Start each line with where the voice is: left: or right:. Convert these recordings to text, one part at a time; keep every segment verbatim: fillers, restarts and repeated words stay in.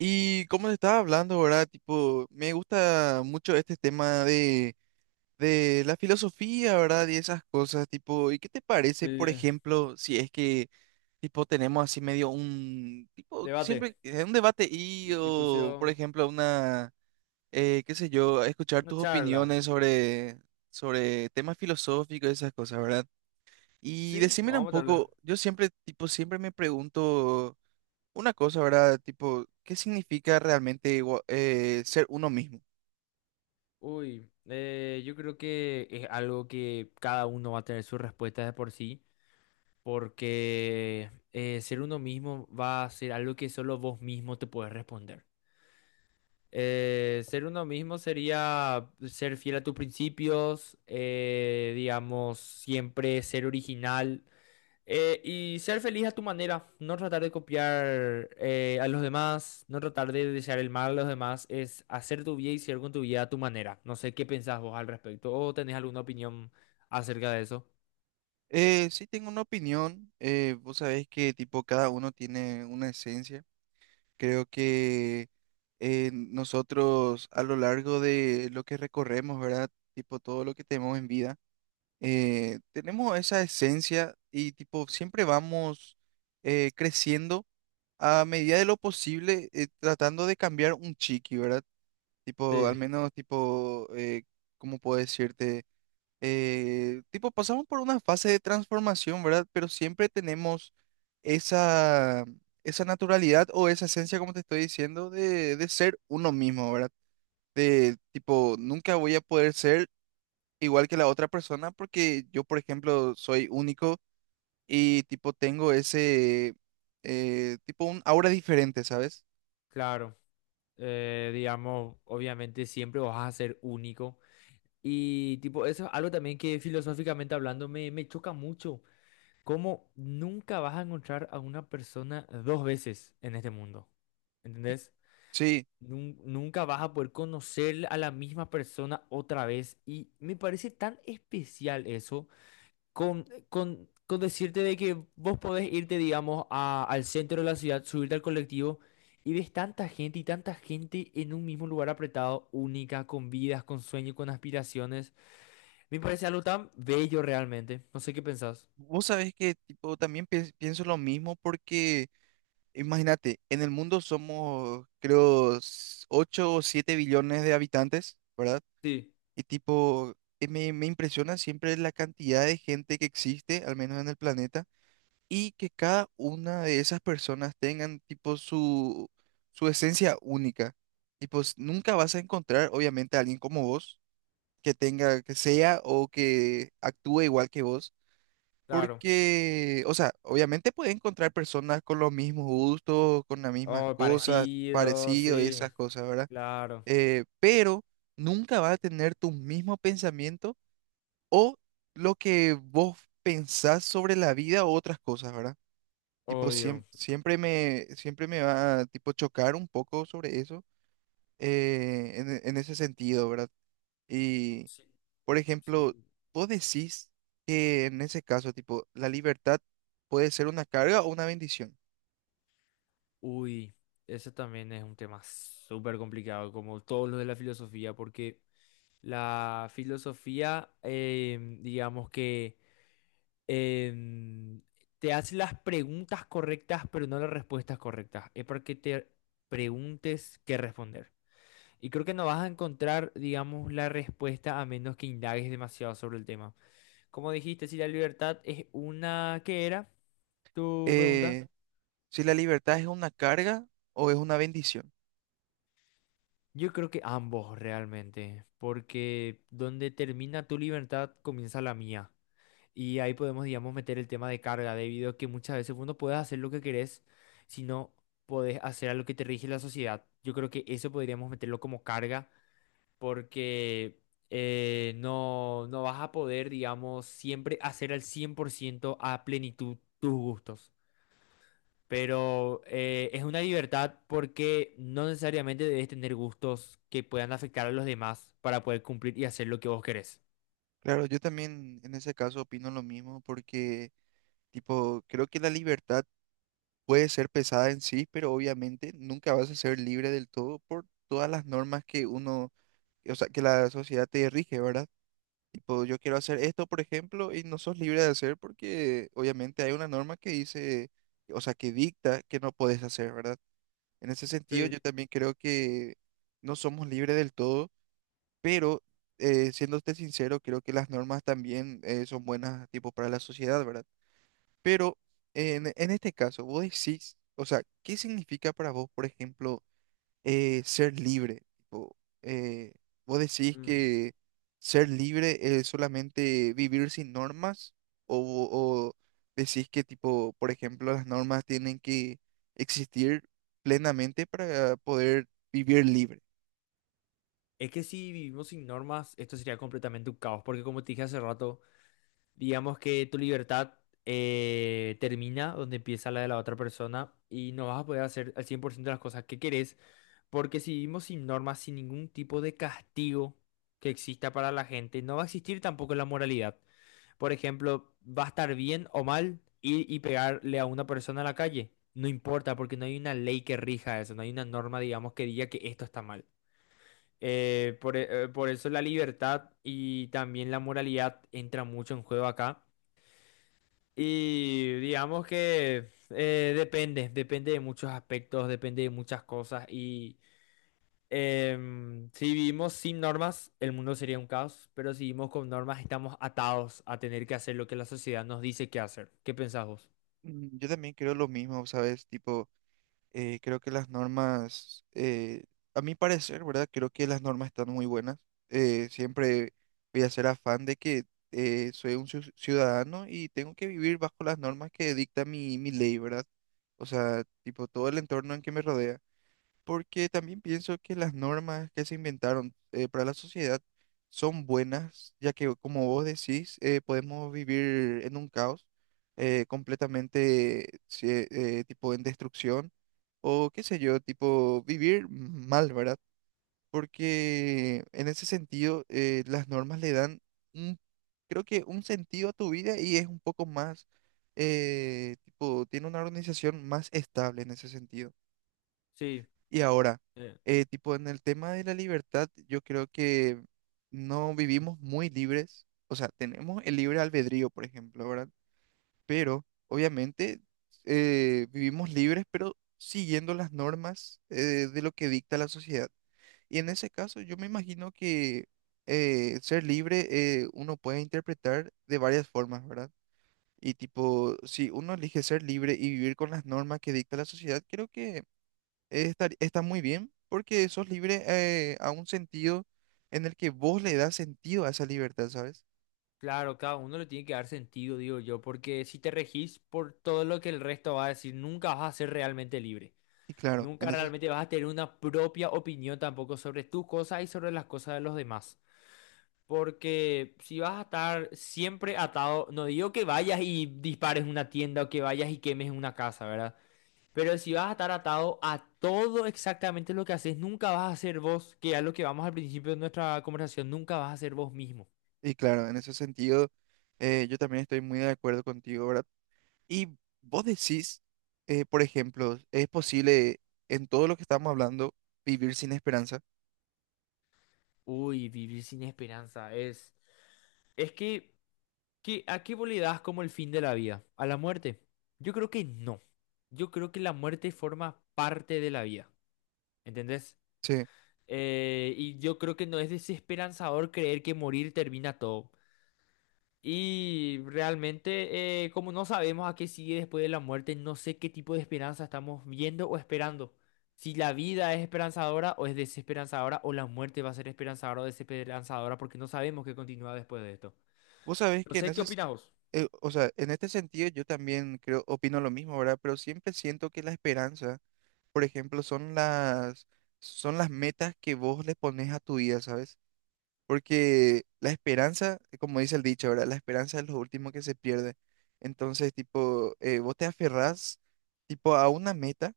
right: Y como te estaba hablando, ¿verdad? Tipo, me gusta mucho este tema de, de la filosofía, ¿verdad? Y esas cosas, tipo, ¿y qué te
left: Sí,
right: parece, por ejemplo, si es que, tipo, tenemos así medio un, tipo,
left: debate,
right: siempre eh, un debate y,
left: di-
right: o, por
left: discusión,
right: ejemplo, una, eh, qué sé yo, escuchar
left: una
right: tus
left: charla.
right: opiniones sobre, sobre temas filosóficos, y esas cosas, ¿verdad? Y
left: Sí,
right: decímela
left: vamos
right: un
left: a meterle.
right: poco, yo siempre, tipo, siempre me pregunto. Una cosa, ¿verdad? Tipo, ¿qué significa realmente igua- eh, ser uno mismo?
left: Uy, eh, yo creo que es algo que cada uno va a tener sus respuestas de por sí, porque eh, ser uno mismo va a ser algo que solo vos mismo te puedes responder. Eh, ser uno mismo sería ser fiel a tus principios, eh, digamos, siempre ser original. Eh, y ser feliz a tu manera, no tratar de copiar eh, a los demás, no tratar de desear el mal a los demás, es hacer tu vida y ser con tu vida a tu manera. No sé qué pensás vos al respecto o tenés alguna opinión acerca de eso.
right: Eh, sí tengo una opinión, eh, vos sabés que tipo cada uno tiene una esencia. Creo que eh, nosotros a lo largo de lo que recorremos, ¿verdad? Tipo todo lo que tenemos en vida, eh, tenemos esa esencia y tipo siempre vamos eh, creciendo a medida de lo posible eh, tratando de cambiar un chiqui, ¿verdad? Tipo, al
left: Sí,
right: menos, tipo, eh, ¿cómo puedo decirte? Eh, tipo, pasamos por una fase de transformación, ¿verdad? Pero siempre tenemos esa, esa naturalidad o esa esencia, como te estoy diciendo, de, de ser uno mismo, ¿verdad? De tipo, nunca voy a poder ser igual que la otra persona porque yo, por ejemplo, soy único y tipo, tengo ese, eh, tipo, un aura diferente, ¿sabes?
left: claro. Eh, digamos, obviamente siempre vas a ser único. Y tipo, eso es algo también que filosóficamente hablando me, me choca mucho. Cómo nunca vas a encontrar a una persona dos veces en este mundo. ¿Entendés?
right: Sí.
left: nun- Nunca vas a poder conocer a la misma persona otra vez. Y me parece tan especial eso con, con, con decirte de que vos podés irte, digamos, a- al centro de la ciudad, subirte al colectivo y ves tanta gente y tanta gente en un mismo lugar apretado, única, con vidas, con sueños, con aspiraciones. Me parece algo tan bello realmente. No sé qué pensás.
right: Vos sabés que tipo, también pi- pienso lo mismo porque, imagínate, en el mundo somos, creo, ocho o siete billones de habitantes, ¿verdad?
left: Sí,
right: Y tipo, eh, me, me impresiona siempre la cantidad de gente que existe, al menos en el planeta, y que cada una de esas personas tengan tipo su, su esencia única. Y pues nunca vas a encontrar, obviamente, a alguien como vos, que tenga, que sea o que actúe igual que vos
left: claro.
right: porque, o sea, obviamente puedes encontrar personas con los mismos gustos, con las mismas
left: Oh,
right: cosas,
left: parecido,
right: parecido, y sí,
left: sí,
right: esas cosas, ¿verdad?
left: claro,
right: Eh, pero nunca vas a tener tu mismo pensamiento o lo que vos pensás sobre la vida o otras cosas, ¿verdad? Tipo, o- siem-
left: obvio.
right: siempre me, siempre me va a, tipo, chocar un poco sobre eso, eh, en, e- en ese sentido, ¿verdad?
left: Sí,
right: Por ejemplo,
left: sí.
right: vos decís que en ese caso, tipo, la libertad puede ser una carga o una bendición.
left: Uy, ese también es un tema súper complicado, como todos los de la filosofía, porque la filosofía, em, digamos que em, te hace las preguntas correctas, pero no las respuestas correctas. Es para que te preguntes qué responder. Y creo que no vas a encontrar, digamos, la respuesta a menos que indagues demasiado sobre el tema. Como dijiste, si la libertad es una, ¿qué era tu pregunta?
right: Eh, si la libertad es una carga o es una bendición.
left: Yo creo que ambos realmente, porque donde termina tu libertad comienza la mía. Y ahí podemos, digamos, meter el tema de carga, debido a que muchas veces vos no puedes hacer lo que querés, sino podés hacer a lo que te rige la sociedad. Yo creo que eso podríamos meterlo como carga, porque eh, no, no vas a poder, digamos, siempre hacer al cien por ciento a plenitud tus gustos. Pero eh, es una libertad porque no necesariamente debes tener gustos que puedan afectar a los demás para poder cumplir y hacer lo que vos querés.
right: Claro, yo también en ese caso opino lo mismo porque, tipo, creo que la libertad puede ser pesada en sí, pero obviamente nunca vas a ser libre del todo por todas las normas que uno, o sea, que la sociedad te rige, ¿verdad? Tipo, yo quiero hacer esto, por ejemplo, y no sos libre de hacer porque obviamente hay una norma que dice, o sea, que dicta que no podés hacer, ¿verdad? En ese sentido, yo
left: Sí.
right: también creo que no somos libres del todo, pero eh, siéndote sincero, creo que las normas también eh, son buenas, tipo, para la sociedad, ¿verdad? Pero en, en este caso, vos decís, o sea, ¿qué significa para vos, por ejemplo? eh, ser libre. Tipo, eh, ¿vos decís
left: Mm.
right: que ser libre es solamente vivir sin normas? ¿O, o decís que, tipo, por ejemplo, las normas tienen que existir plenamente para poder vivir libre?
left: Es que si vivimos sin normas, esto sería completamente un caos, porque como te dije hace rato, digamos que tu libertad eh, termina donde empieza la de la otra persona y no vas a poder hacer al cien por ciento las cosas que querés, porque si vivimos sin normas, sin ningún tipo de castigo que exista para la gente, no va a existir tampoco la moralidad. Por ejemplo, va a estar bien o mal ir y pegarle a una persona en la calle. No importa, porque no hay una ley que rija eso, no hay una norma, digamos, que diga que esto está mal. Eh, por, e- eh, por eso la libertad y también la moralidad entra mucho en juego acá. Y digamos que eh, depende, depende de muchos aspectos, depende de muchas cosas. Y em, si vivimos sin normas, el mundo sería un caos, pero si vivimos con normas, estamos atados a tener que hacer lo que la sociedad nos dice que hacer. ¿Qué pensás vos?
right: Mm, yo también creo lo mismo, ¿sabes? Tipo, Eh, creo que las normas, eh, a mi parecer, ¿verdad? Creo que las normas están muy buenas. Eh, siempre voy a ser afán de que eh, soy un ciu- ciudadano y tengo que vivir bajo las normas que dicta mi, mi ley, ¿verdad? O sea, tipo todo el entorno en que me rodea porque también pienso que las normas que se inventaron eh, para la sociedad son buenas, ya que como vos decís, eh, podemos vivir en un caos eh, completamente sí, eh, tipo en destrucción o qué sé yo, tipo vivir mal, ¿verdad? Porque en ese sentido eh, las normas le dan un, creo que un sentido a tu vida y es un poco más, eh, tipo, tiene una organización más estable en ese sentido.
left: Sí,
right: Y ahora,
left: eh,
right: eh, tipo en el tema de la libertad, yo creo que no vivimos muy libres, o sea, tenemos el libre albedrío, por ejemplo, ¿verdad? Pero obviamente eh, vivimos libres, pero siguiendo las normas eh, de lo que dicta la sociedad. Y en ese caso, yo me imagino que eh, ser libre eh, uno puede interpretar de varias formas, ¿verdad? Y tipo, si uno elige ser libre y vivir con las normas que dicta la sociedad, creo que estar- está muy bien porque sos libre eh, a un sentido en el que vos le das sentido a esa libertad, ¿sabes?
left: claro, cada uno le tiene que dar sentido, digo yo, porque si te regís por todo lo que el resto va a decir, nunca vas a ser realmente libre.
right: Y claro, en
left: Nunca
right: ese,
left: realmente vas a tener una propia opinión tampoco sobre tus cosas y sobre las cosas de los demás. Porque si vas a estar siempre atado, no digo que vayas y dispares una tienda o que vayas y quemes una casa, ¿verdad? Pero si vas a estar atado a todo exactamente lo que haces, nunca vas a ser vos, que es lo que vamos al principio de nuestra conversación, nunca vas a ser vos mismo.
right: y claro, en ese sentido eh, yo también estoy muy de acuerdo contigo, ¿verdad? Y vos decís, eh, por ejemplo, ¿es posible en todo lo que estamos hablando vivir sin esperanza?
left: Uy, vivir sin esperanza es... Es que, que ¿a qué vos le das como el fin de la vida? ¿A la muerte? Yo creo que no. Yo creo que la muerte forma parte de la vida. ¿Entendés?
right: Sí.
left: Eh, y yo creo que no es desesperanzador creer que morir termina todo. Y realmente, eh, como no sabemos a qué sigue después de la muerte, no sé qué tipo de esperanza estamos viendo o esperando. Si la vida es esperanzadora o es desesperanzadora, o la muerte va a ser esperanzadora o desesperanzadora, porque no sabemos qué continúa después de esto.
right: Vos sabés
left: No
right: que en
left: sé, ¿qué
right: ese, s-
left: opinas vos?
right: eh, o sea, en este sentido yo también creo, opino lo mismo, ¿verdad? Pero siempre siento que la esperanza por ejemplo, son las, son las metas que vos le pones a tu vida, ¿sabes? Porque la esperanza, como dice el dicho, ¿verdad? La esperanza es lo último que se pierde. Entonces, tipo, eh, vos te aferrás, tipo, a una meta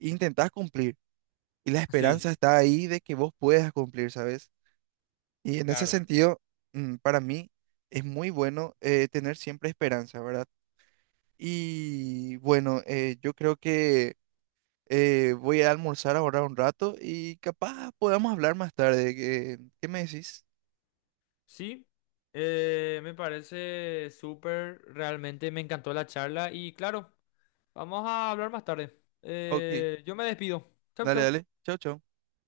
right: e intentás cumplir. Y la
left: Sí,
right: esperanza está ahí de que vos puedas cumplir, ¿sabes? Y en ese
left: claro,
right: sentido, mm, para mí, es muy bueno eh, tener siempre esperanza, ¿verdad? Y bueno, eh, yo creo que Eh, voy a almorzar ahora un rato y capaz podamos hablar más tarde. ¿Qué, qué me decís?
left: sí, eh, me parece súper, realmente me encantó la charla y claro, vamos a hablar más tarde.
right: Ok,
left: Eh, yo me despido. Chau,
right: dale,
left: chau.
right: dale. Chau, chau.